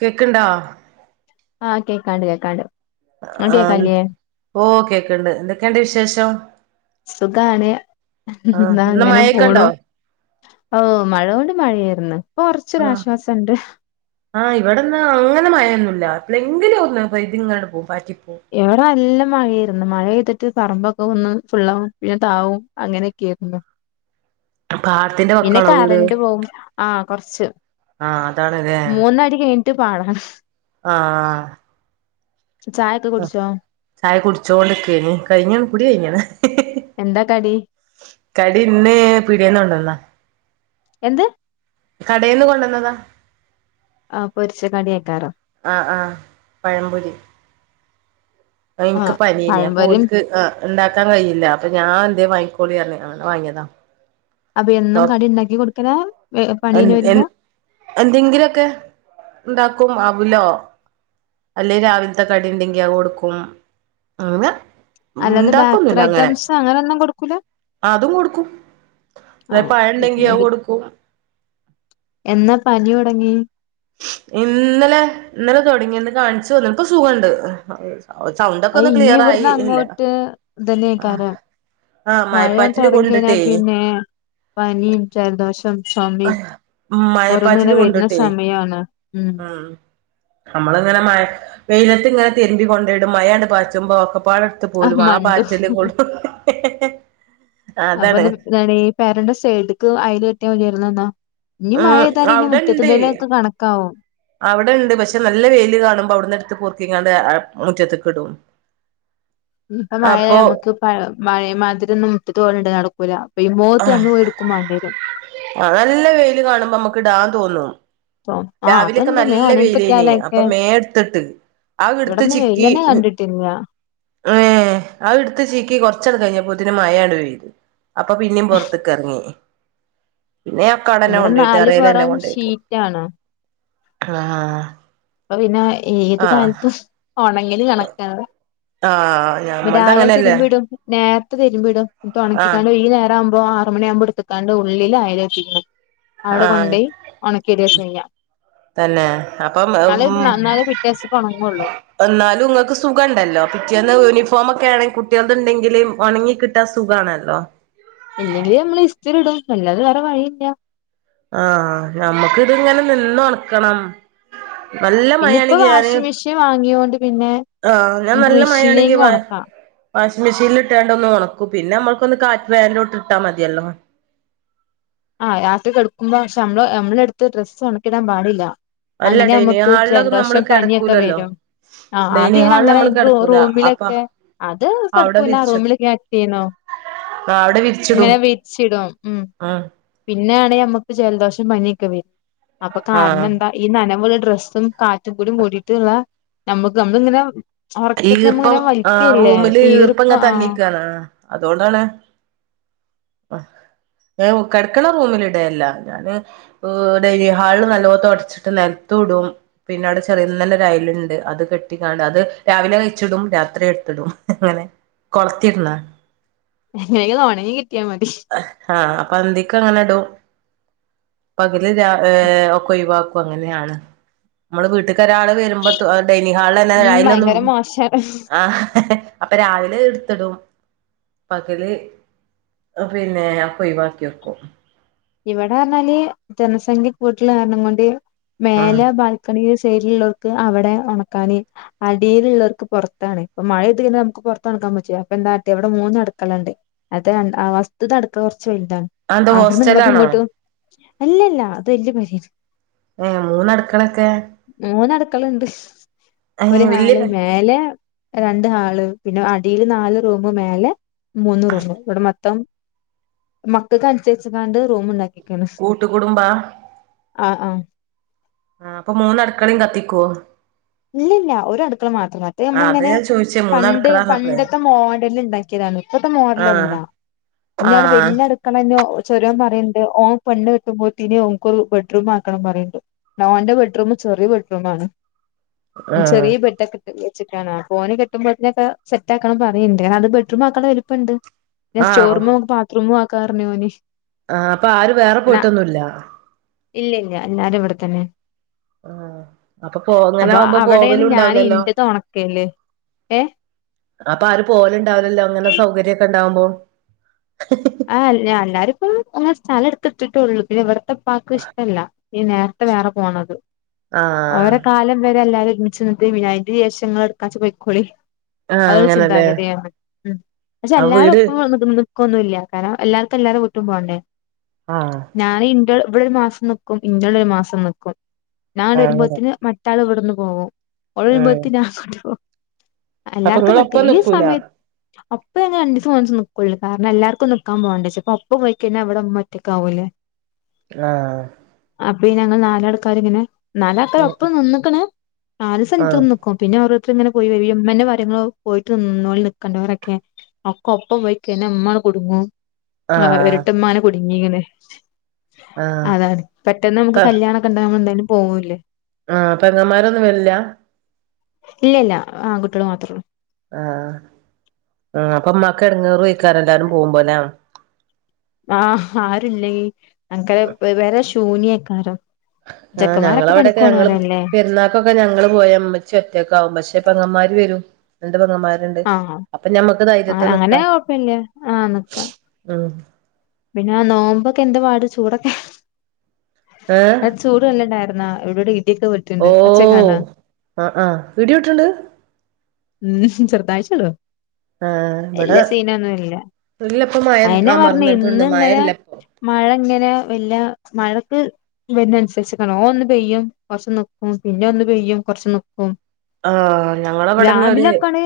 കേക്ക്ണ്ടാ ആഹ് കേക്കാണ്ട് കേക്കാണ്ട് ആഹ് ഓ ക്കെ ക്ക്ണ്ട് എന്തൊക്കെണ്ട് വിശേഷം സുഖാണ് ആഹ് എന്താ ഇന്ന് അങ്ങനെ പോണു മഴൊക്കെണ്ടോ അവ്വ് മാഴോണ്ട് മഴേർന്ന് കൊറച്ചൊരു ആഹ് ആശ്വാസുണ്ട് ആഹ് ഇവിടെന്ന് അങ്ങനെ മാഴൊന്നുല്ല എപ്പളെങ്കിലൊന്ന് പെയ്ത്ങ്ങനെപോകും പാറ്റി ഇവിടെ നല്ല മഴേർ മഴെയ്തിട്ട് പറമ്പൊക്കെ ഒന്ന് ഫുള്ളാവും പിന്നെ താവും അങ്ങനെയൊക്കെര്ന്നു പാടത്തിന്റെ വക്കാണോ വീട് പോവും ആഹ് കൊറച്ച് ആഹ് അതാണ്ലേ ട്ട് പാടണം ആഹ് ചായൊക്കെ ആ കുടിച്ചോ ചായ കുടിചോണ്ടികേയ്ന്നു കഴിഞ്ഞു കുടി കഴിഞ്ഞണ് എന്താ കടി കടി ഇന്ന് പീടിന്നൊണ്ടന്നതാ എന്ത് കടയിന്ന് കൊണ്ടന്നതാ ആ പൊരിച്ച കടിയാക്കാരം ആ ആഹ് പഴംപൊരി എനിക്ക് ആഹ് പനീനെ പഴംപൊരിയും അപ്പോൽക്ക് ആ ണ്ടാക്കാൻ കഴിയില്ല അപ്പൊ ഞാൻ എ വാങ്ങികോളി അറ്ഞ്ഞ് അങ്ങനെ വാങ്ങിയതാ അപ്പൊ എന്നും ഡോക് കടി ഉണ്ടാക്കി കൊടുക്കലാ പണി എൻ അയ്ഞ്ഞ് എൻ വരുമ്പോ ക്കും അവുലോ അല്ലെ രാവിൽത്തെ കടി ണ്ടെങ്കി അത് കൊടുക്കും ങ്ങനെ അല്ലാതെ ബേക്കറി ഉണ്ടാക്കൊന്നുല്ല അങ്ങനെ ഐറ്റംസ് അങ്ങനൊന്നും ആതും കൊടുക്കും ആ അല്ലെ പഴം ഉണ്ടെങ്കി അത് [unintelligible] കൊടുക്കും എന്നാ പനിയോ ങ്ങി ഇന്നലെ ഇന്നലെ തുടങ്ങിന്ന് കാണിച്ചു വന്ന് പ്പൊസുഖണ്ട് അത് ഞ്ഞി ഇവിടുന്ന് അങ്ങോട്ട് ഇതന്യേക്കാരം ആഹ് മഴ മഴപ്പാറ്റില് തുടങ്ങി കഴിഞ്ഞാൽ കൊണ്ടിട്ടേ പിന്നെ പനീം ജലദോഷം ചുമയും ഓരോന്നും മഴപ്പാറ്റിൽ ഇങ്ങനെ വരുന്ന കൊണ്ട്ട്ടേ സമയമാണ് ഉം നമ്മള് ഇങ്ങനെ മഴ വെയിലത്ത് ഇങ്ങനെ തിരുമ്പി കൊണ്ടോയിടും മയണ്ട് പാച്ചുമ്പോ ഒക ആഹ് മണ്ടു അതാണ് അപ്പൊന്ന ന്താണീ പെരന്റെ സൈഡ്ക്ക് അയല് കെട്ടിയ മതിയാര്ന്ന് ന്നാ ആഹ് അവിടെണ്ട് കണക്കാവും അവിടെണ്ട് പക്ഷെ നല്ല വെയിൽ കാണുമ്പോ അവിടുന്ന് ഇട്ത്ത് പോർക്ക ങാണ്ട് മുറ്റത്ത് കിടും ഇപ്പ മഴയ നമുക്ക് മഴമാതിരിം ഒന്നും മുട്ടിട്ട് പോലുണ്ട് നടക്കൂല അപ്പൊ ഈ ആ മോത്ത് നമ്മള് പോയി എടുക്കും വേണ്ടി വരും ആ നല്ല വെയില് കാണുമ്പോമ്മക്ക് ടാ തോന്നുന്നു ആ രാവിലെൊക്കെ അതുണ്ട് മേൽ നല്ല ഉണങ്ങി വലേന അപ്പൊ കിട്ടിയാലൊക്കെ മേ എടുത്തിട്ട് ആ എടുത്ത് ഇവിടന്ന് വെയില് ചിക്കി തന്നെ കണ്ടിട്ടില്ല ഏർ ആ എടുത്ത് ചിക്കി കുറച്ചട കഴിഞ്ഞാ പോ മായാണ് പോയത് അപ്പൊ പിന്നെയും പുൊറത്തക്ക ഇറങ്ങി പിന്നെ അക്കാടല്ലാം ഇവിടെ കൊണ്ട പോോയിട്ട് നാല് അറലല്ലാം പൊറം കൊണ്ട പോോയിട്ട് ഷീറ്റാണ് ആഹ അപ്പൊ പിന്നെ ഏത് കാലത്തും ഓണ എ കണക്ക- ആഹ ഞമ്മട്ട അങ്ങനെയല്ലേ നേരത്തെ തരുമ്പോ ഇടോ ആഹ് തുണക്കിക്കാണ്ടോ ഈ നേം ഇപ്പ ആറ മണിയാവുമ്പോ എടുക്കാണ്ട് ഉള്ളില ആയാലോുന്നത് അവിടെ കൊണ്ട ആഹ് പോയി ഉണക്കിട അ തന്നെ അപ്പം ഉ എന്നാലേ പിറ്റേസക്ക് ഒണങ്ങുള്ളൂ എന്നാലുംങ്ങക്ക് സുഖം ഉണ്ടല്ലോ പിറ്റേന്ന് ഫോമക്കെ ആണെങ്കിൽ കുട്ടികളത് ഉണ്ടെങ്കിലും വണങ്ങി കിട്ടാ സുഖമാണല്ലോ ഇല്ലെങ്കിലും നമ്മള് ഇസ്തിരി ഇടും പില്ലെ വേറെ വഴിയില്ല ആഹ ഞമ്മുക്കിത്ങ്ങനെ നിന്ന അടുക്കണം പിന്നെ ഇപ്പ വാഷിംഗ മെഷീൻ വാങ്ങിൊണ്ട് ആഹ് ഞാൻ നല്ല മഴയാണെങ്കി വ ഒണക്കാം വാഷിംഗ മെഷീനിൽ ഇട്ടാണ്ട് ഒന്ന് ഉണക്കും പിന്നെ നമ്മൾക്കൊന്ന് കാറ്റ് വേൻിലോട്ട് ഇട്ടാ മതിയല്ലോ ആഹ് കെടുക്കുമ്പോ പക്ഷെ നമ്മള് നമ്മള അടുത്ത് ഡ്രസ്സ് ഉണക്കിടാൻ പാടില്ല അല്ല അങ്ങനെ ഡൈനിങ് നമുക്ക് ഹാളിലൊക്കെ നമ്മള് ജലദോഷം പനിയൊക്കെ കിടക്കൂലല്ലോ വരും ആ അത് ഡൈനിങ് ചെയ്യണ ഹാളിൽ അങ്ങനെ നമ്മള് കിടക്കൂല അപ്പൊ റൂമിലൊക്കെ അത് അവിടെ തടുപ്പൂല്ല ആ വിരിച്ചിടും റൂമിൽ കക്റ്റ് ചെയ്യണോ ആ അവിടെ വിരിച്ചിടും ഇങ്ങനെ വടിച്ചിടും ഉ ആ പിന്നെയാണെങ്കിൽമമ്മക്ക് ജലദോഷം പനിയൊക്കെ വരും അപ്പൊ ആ കാരണം എന്താ ഈ നനവള ഡ്രെസ്സും കാറ്റും കൂട ഓടിയിട്ടുള്ള നമ്മുക്ക് നമ്മളിങ്ങനെ ഒറക്കത്തി നമ്മ ഈർപ്പം ഇങ്ങനെ ആ വലിക്കല്ലേ റൂമില് ഈർപ്പം ഈർപ്പംങ്ങെ ആഹ് തങ്ങിക്കുവാനാ അതുകൊണ്ടാണ് കിടക്കണ റൂമില ഇടയല്ല ഞാന് ഡൈനി ഹാള് നല്ലോത്ത അടച്ചിട്ട് നിലത്ത ഇടും പിന്നെ അവിടെ ചെറിയ നല്ല രയലുണ്ട് അത് കെട്ടിക്കാണ്ട് അത് രാവിലെ കഴച്ചിടും രാത്രി എടുത്തിടും അങ്ങനെ കൊളത്തിരുന്നാ എങ്ങനെങ്കിലും ഒണങ്ങി കിട്ടിയാ മതി ആഹ അപ്പൊ എന്തക്കെ അങ്ങനെ ഇടും [unintelligible] നമുക്ക് ഒഴിവാ പ്പൊങ്ങനെയാണ് മ്മടെ വീട്ട് ട്ടൊരാള് വരുമ്പോ തു ഡൈനിങ് ഹാളിലെന്നെ അയിലൊന്നും മാഷറ അപ്പൊ രാവിലെ ട്ത്തിടും പകല് പിന്നെ ഒയ് വാക്കി വെക്കും ഇവിടെർഞ്ഞാല് ജനസംഖ്യ കൂട്ടിൽ കാരണം കൊണ്ട് ആഹ് മേലെ ബാൽക്കണീസ് സൈഡിലുള്ളോർക്ക് അവിടെ ഒണക്കാന് അടീലുള്ളോർക്ക് പൊറത്താണ് ഇപ്പ മഴയത്ത് പിന്നെ നമുക്ക് പുറത്തൊണക്കാൻ പറ്റോ അപ്പൊന്താട്ട ഇവിടെ മൂന്ന് അടുക്കളണ്ട് അത് അൻ ഫസ്റ്റ്ത്തെ അടുക്ക കൊറ ച്ച് വൽതാണ് അതെന്താ അവ്ട്ന്ന്ങ്ങ് ട്ട്ങ്ങ് ഹോസ്റ്റലാണോ ട്ടു അല്ലല്ല അത് വല്യ പെരേണ് ഏ മൂന്നടുക്കളൊക്കെ ക്കളണ്ട്സ് ഒരു ഏഹ് വല്യ ഹാള് മേലെ രണ്ട് ഹാള് പിന്നെ അടിയില് നാല് റൂമു മേലെ മൂന്നൂറൂം ഇവിടെ മൊത്തം മക്കക്കൻസരിച്ച്ങ്ങാണ്ട് റൂമുണ്ടാക്കി കൂട്ടു കുടുംബാ ആ ആ ആ അപ്പൊ മൂന്നടുക്കളേം കത്തിക്കോ ഇല്ലല്ല ഒരടുക്കള മാത്രം മറ്റേ ആഹ് അതാ നമ്മളിങ്ങനെ ഞാൻ ചോദിച്ചേ പണ്ട് മൂന്നടുക്കളാന്നപ്പളേ പണ്ടത്തെ മോഡല്ണ്ടാക്കിയതാണ് ഇപ്പത്തെ മോഡലല്ല ആഹ് ഞ്ഞാണ് ആഹ് വല്യ അടുക്കളന്ന് ചൊരോം പറ റേണ്ട് ഓ പെണ്ണ് കെട്ടുമ്പോത്തിന് ഓൻക്കൊരു ബെഡ്റൂം ആക്കണം പറേണ്ട് ന്നോന്റെ ബെഡ്റൂം ചെറിയ ബെഡ്റൂമാണ് അന് ആഹ് ചെറിയ ബെഡക്കിട്ടില്ലേ ച്ചിട്ടാണ് അപ്പോന് കെട്ടുമ്പോൾത്തി നൊക്കെ സെറ്റാക്കണം പറയണ്ട് കാരണം ബെഡ്റൂം ആക്കളെ വലിപ്പണ്ട് ന്നെ സ്റ്റോറൂമു ബാത്റൂമാക്ക കാർനോനിഷ് ആ അപ്പൊ ആരു വേറെ പോയിട്ടൊന്നുല്ല ഇല്ലില്ല എല്ലാരും ഇവിടെത്തന്നെ ആ അ അപ്പൊ അവിടേണ് ഞാന് ഇന്റെതൊണക്കല് ഏ അപ്പൊ ആര് പോലു ണ്ടാവുലല്ലോ ങ്ങനെ സൗകര്യക്ക ട്ടാവുമ്പോ ആ അല്ല് ഞാ ന്ന ഇപ്പം ഞാ സ്ഥലം എടുത്തിട്ടിട്ടേ ഉള്ളൂ പിന്നെ ഇവിടെ പപ്പാക്കു ഇഷ്ടല്ല ഈ നേരത്തെ വേറെ പോണത് ആഹ് ഓരെ കാലം വരെ അല്ലാരും ഒരുമിച്ച് നിക്ക് അയിനുശേഷം എടുക്കാച്ചാ പയിക്കോളിൻ ആഹ് അത് ഒരു അങ്ങനല്ലേ ചിന്താഗതിയാണ് ഉം പക്ഷെ ആ എല്ലാരും വീട് ഒപ്പമാണോ നിക്കുന്നത്? ക്കൊന്നുമില്ല കാരണം എല്ലർക്കും എല്ലാരും വീട്ടും പോകണ്ടേ? ആഹ് ഞാൻ ഇൻങ്ങളെ ഇവിടൊരു മാസം നിക്കും ഇൻറവിടെ ഒരു മാസം നിക്കും ഞാൻ അങ്ങനെ വരുമ്പോത്തിന് മറ്റാള് ഇവിടുന്നു പോകും ഓൾ ഉം ബത്തിന് ആങ്ങാട്ടുപോം അപ്പൊ എല്ലാർക്കും നിക്ക നിങ്ങളൊപ്പം ഈ നിക്കൂല സമയത് അപ്പ എങ്ങനാ [unintelligible] പുള്ളിക്കാരന് എല്ലാർക്കും നി പോകേണ്ടേ അപ്പൊ അപ്പ പോയി കഴിഞ്ഞാ അവിടെ നമ്മൊറ്റെക്കാവൂലേ ആ അപ്പൊ ഈ ഞങ്ങൾ നാലാൾക്കാരിങ്ങനെ നല്ലാൾക്ക ഉം ഒപ്പം നിന്നക്കണ് നാല് ദിവസെ ആഹ് നിക്കക്കും പിന്നെ അവർ ഇ ഇങ്ങനെ പോയി വരു അമ്മേന്റെ കാര്യങ്ങൾ പോയിട്ട് നിന്നളിൻ നിക്കണ്ടവരൊക്കെ അക്ക ഒപ്പം പോയി കിന് നമ്മ കുടുങ്ങു ആ ആഹ് ഇരട്ടമാനകു ഇങ്ങീങ്ങനെ ആഹ് അതാണ് പെട്ടെന്ന് നമുക്ക് കല്യാണമൊക്കെ ഉണ്ടാവുമെന്തായാലും പോവലേ ആ പെങ്ങമാരൊന്നും വരില്ല ഇല്ല ഇല്ല ആൺ കുട്ടികള് മാത്രൊള്ളു ആ ആ അപ്പൊ അമ്മാക്ക് എടങ്ങേറ് [unintelligible] എല്ലാരും പോകുമ്പോല ആഹ ആരുല്ലെങ്കി അപ്പൊ പെര ശൂനൃയ് ക്കാരം [unintelligible] ആ ഞങ്ങളവ്ടൊക്കെ ഞങ്ങള് പെരുന്നാക്കൊക്കെ ഞങ്ങള് പോയ മ്മച്ചി ഒറ്റക്കാകും മ്മച്ചിപ്പൊ പെങ്ങമ്മാര് വരും പങ്ങന്മാരുണ്ട് ആഹ് അപ്പൊ ഞമ്മക്ക് അങ്ങനെ ധൈര്യത്ത്നിക്കാ കൊഴപ്പല്ല ആഹ് നിക്കാം ഉം പിന്നെ നോമ്പൊക്കെന്ത പാട് ചൂടൊക്കെ ഏ അത് ചൂട് നല്ലണ്ടായിരുന്നു അ എവിടെ ഓ അ ആ ഇടി പൊട്ട്ണ്ട് ഉം ചെർതായിച്ചള്ളൂ ആ ഇവിടെ വല്ലൃ സീനൊന്നുംല്ല ഇല്ലപ്പ മഴ ഐനെ പറഞ്ഞ് അമർന്നിട്ടുണ്ട് മഴ ഇന്ന്ങ്ങനെ ഇല്ലപ്പോ മഴ ഇങ്ങനെ വല്ലൃ മഴക്ക് വരുന്നനുസരിച്ച് കാണൊന്ന് പെയ്യും കൊറ്ച്ച്നിക്കും പിന്നൊന്ന് പെയ്യും കൊറ്ച്ച് നിക്കും ആ ഞങ്ങളവിടെന്ന് ഒരു രാവിലൊക്കെണ്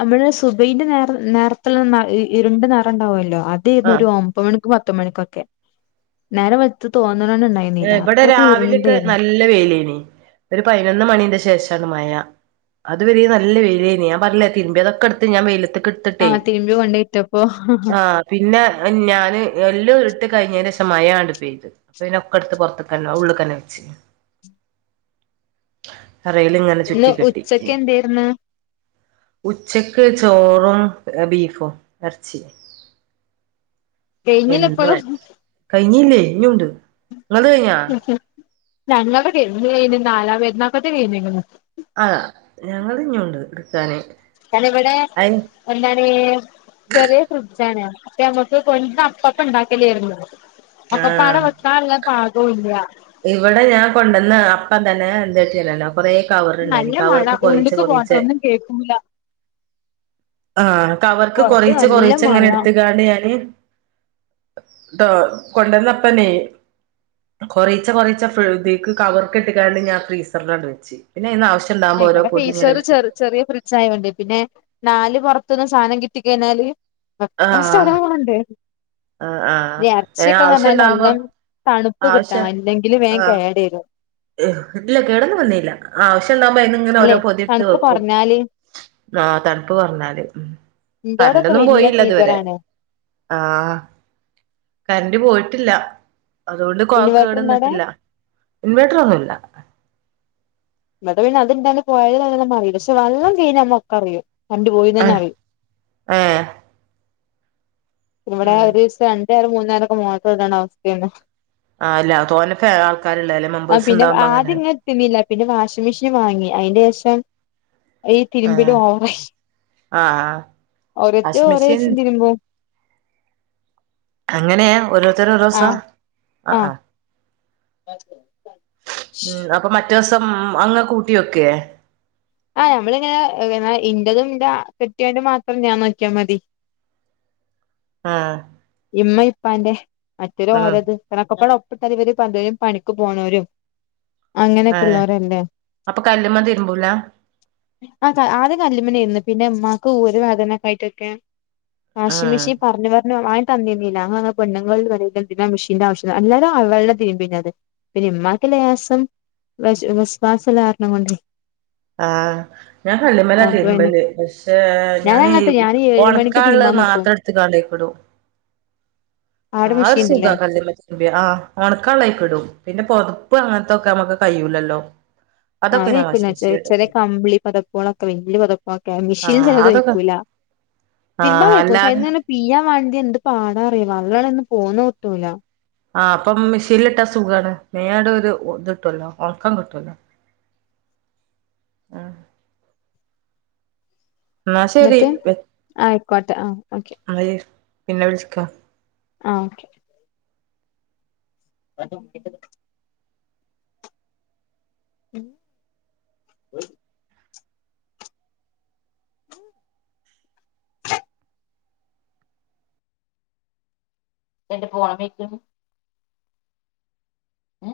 നമ്മള് സുബ് ഹിന്റെ നേരം നേരത്ത്നിന്നാഇ ഇരുണ്ട നറണ്ടാവല്ലോ ആ അതരുന് ഒരമ്പത് മണി പത്ത് മണിക്കൊക്കെ നേരവെൾത് തോന ഏ വിടെ രാവിലൊക്കെ നല്ല വെയില് ഒരു പൈനൊന്ന് മണീന്റെ ശേഷാണ് മയ അത് വരേ നല്ല വൈലൈഞി ഞാ പറഞ്ഞിലേ തിരുമ്പേതൊക്കെടുത്ത് ഞാൻ വൈലത്ത്ട് തിട്ടൈ ആഹ് തിരുമ്പി കൊണ്ടോയിട്ടപ്പോ ആ പിന്നെ ഞന് എല്ലൊട് ഇട്ട് കഴിഞേൻ്റേഷം മയാണ്ട് പൈത് അപ്പന്നെ ക്കടുത്ത് പൊറ്ത്തക്കന്നെ ഉള്ള്ക്കന്നെ അരേല്ങ്ങനെ ഇന്ന് ചുറ്റിക്കെട്ടി ഉച്ചക്ക് മ് എന്തേര്ന്ന് ഉച്ചക്ക് ചോർ ആ ബീഫൊ എർച്ചി എന്നുഹന്നെ കഴിഞ്ഞില്ലേ ഇനിയുണ്ട് നിങ്ങല് കഴിഞ്ഞോ ഞങ്ങൾടെക്കെ എന്ന് കയിഞ് നാലാപെരുനാകേറ്റെകൈഞ്ക്ണ് ആ ഞങ്ങൾത്ഞ്ഞൂണ്ട്ട്ക്കാന് ഞാനിവിടെ എന്താണ് ചറിയേ ഫ്രിഡ്ജാണ് അപ്പ നങ്ങക് കൊട്ന്അപ്പക്ക ണ്ടാക്കലൈനു ഒക്കെപാടെ വെക്കാള്ള പാത് ഉപ്പുയില്ല ഇവടെ ഞാൻ കൊണ്ടൊന്ന അപ്പം തന്നെ എന്താട്ടിറിലൊ കൊറേ കവറ്ണ്ടായ്നി നല്ല മഴ കവർക്ക് കൊറേച്ചെ ഉള്ളിക്ക് പോട്ടെ കൊറേച്ചെ ഒന്നും കേൾക്കൂല ആഹ കവർക്ക് പുറത്ത് കൊറച്ച നല്ല കൊറച്ച മഴ എങ്ങനെ എടുത്തുകാണ് ഞാാന് ട്ടോ കൊണ്ടന്നപ്പനീ കൊറച്ച കൊറച്ച ഇതക്ക് കവർ കെ ഇട്ട കാണ്ട് ഞാൻ ഫ്രീസറിലണ്ട് വെച്ചു പിന്നെ അ ആവശ്യ- ആ ഇവിടെ ഫെ ഈ ചെറ ചെറ ചെറിയ ഫ്രിഡ്ജ ആയത്ൊണ്ട് പിന്നെ നാല് പുറത്തനിന്ന് സാധനം കിട്ടിക്കഴിഞ്ഞാല് കഷ്ട അതാ ആഹ് വണ്ടേ ആഹ് ആഹ് ഏ ഇറച്ചി നമ്മ ആവശ്യം ഉണ്ടാവുമ്പോ നല്ലാം തണുപ്പ് കിട്ടാം ആവശ്യം അല്ലെങ്കിലും േൻ ആഹ് കേടരുോ ഇല്ല കേടെന്നു വന്നീല്ല ആവിശ്യ ണ്ടാവുപ്പോ അയ്ന്ന് ങ്ങനെ അല്ലെ ഒരേപൊതി ട്ത്ത് തണുപ്പ് വെക്കും കുറഞ്ഞാല് ആ തണുപ്പ് കുറഞ്ഞാല് ആ കറന്റെ ഇന്റോടൊക്കെ ന്നും വലിയ പോയീല്ല ഇതുവരെ ഫീസറാണ് ആ കറന്റ് പോയി ട്ടില്ല അതുകൊണ്ട് കോവാ ഇൻവേർട്ടർ ഉണ്ട് അവിടെ കേടന്നിട്ടില്ല ഇൻ വേട്ട റൊന്നുല്ല ന്നട്ട് പിന്നെ അത്‌ ണ്ടാന്ന് പോയത് ങ്ങനെ അറീലപക്ഷെ വെള്ളം പിഞ്ഞേനമ്മ ക്ക അറിയും കണ്ടു പോയിന്നെന്നെ ഏഹ് പറി ഏഹ് ഇവിടെ ഉം ഒരു ദിവസം അ ഞ്ച് നേരംമൂന്ന് നേരൊക്കെ മോട്ടർടേണ്ട അവസ്ഥയേന്നു ആഹ് അല്ല തോനെ ഫേ ആൾക്കാരുള്ളല്ലേ ആ മെമ്പേഴ്സ് പിന്നെ ഉണ്ടാവുമ്പോ ആദ്യ അങ്ങനെയാണ് ഇങ്ങനെ തിന്നില്ല പിന്നെ വാഷിംഗ്‌മെഷീൻ വാങ്ങി അയിന്റെ ശേഷം ഈ ആഹ് തിരുമ്പിലും ആഹ് ഓവറായ്ഓരേത്തര് വാഷിംഗ് ഓരോ മെഷീൻ സം തിരുമ്പും അങ്ങനെഒരോ ര്ത്തര് ഓരോ സാ അക്ക പിറ്റേസം അ അങ്ങ്കൂട്ടി വെക്കെ ആ നഞമ്മളിങ്ങനെ പിന്നെ ഇന്റെതും ഇന്റെ കെട്ടിയോന്റെ മാത്രം ഞാൻ നോക്കിയാ മതി ആ ഇമ്മ ഇപ്പാന്റെ ഉം മറ്റെര്ഓരത് പ്പനക്കെപ്പാടോ പെട്ട ന്ന് വര് പകരും പണിക്ക് പോണോരും അങ്ങനെയൊക്കെ ഏഹ് ഉള്ളോരല്ലേ അപ്പൊ കല്ലുമ്മ തിരുമ്പൂല ആ ആദ്യ കല്ല്മലേന്ന് പിന്നെ ഇമ്മാ ഇൻക്ക് ഉരവേദനക്കെ ആയിട്ടൊക്കെ വാഷിംഗ് ഉം മെഷീൻ പറഞ്ഞഞ് പറഞ്ഞ് ഹലോ ആ തന്നിന്നില്ല ങ്ങള് ങ്ങള്പെണ്ണുങ്ങൾ വറുതെന്തിനാ മെഷീൻന്റെ ആവശ്യം അല്ലാലും അവളുടെ തിര്ബീനത് പിന്നെ ഇമ്മാക്ക് ലേസം വെശ് വസ് വാസ് ള്ളാ രണം കൊണ്ട് ആ ഞാൻ കല്ല്മ്മലാ പിന്നെ തിരുമ്പല് പക്ഷേ ഞാൻ അങ്ങനത്തെ ഞാൻ ഏഴ് മണിക്ക് ഓണക്കാള്ള തിരുമ്പാൻ നിക്കും മാത്രം ട്ത്ത് കാണ്ട് അയ്ക്ക് ടും ആടെ ആ ഒരു മെഷീൻ ഉണ്ടല്ലേ സുഖാ കല്ല് മ്മല് തിര്മ്പാആ ഒണക്കാള്ളആയ്ക്ക്ടും പിന്നെ പൊതപ്പ് അങ്ങൻത്തൊക്കെ നമ്മക്ക് കഴൂലല്ലോ ആ വെയ്ക്കൂല ചെറിയ ചെറിയ കമ്പിളി പതപ്പുളൊക്കെ വെല്ല്യ പൊതപ്പൊക്കെ മെഷീൻ ആഹ് ചെലത് അതൊക്കെ വൈക്കൂല്ല തിരുമ്പാ ആഹ് വൈക്കും ക്ഷേ അല്ലാതെ അയ്ന്നനെ പിയാം വേ ത് എന്ത് പാടാറിയോ വള്ള ളയ്ന്ന് പോന്ന് ട്ടൂല ആ അപ്പം മെഷീൻലിട്ടാ സുഖാണ് മേണ്ട് ഒരു ഇത്‌ ട്ടല്ലോ ഒണക്കം കിട്ടുല്ലോ ആ ന്നട്ട് വെ ആയിക്കോട്ടെ ആ ഓക്കെ ന്നാല് പിന്നെ വിളിച്ച്ക്ക ആ ഓക്കെ [unintelligible] മ് [unintelligible] എന്റെ [unintelligible] ഏ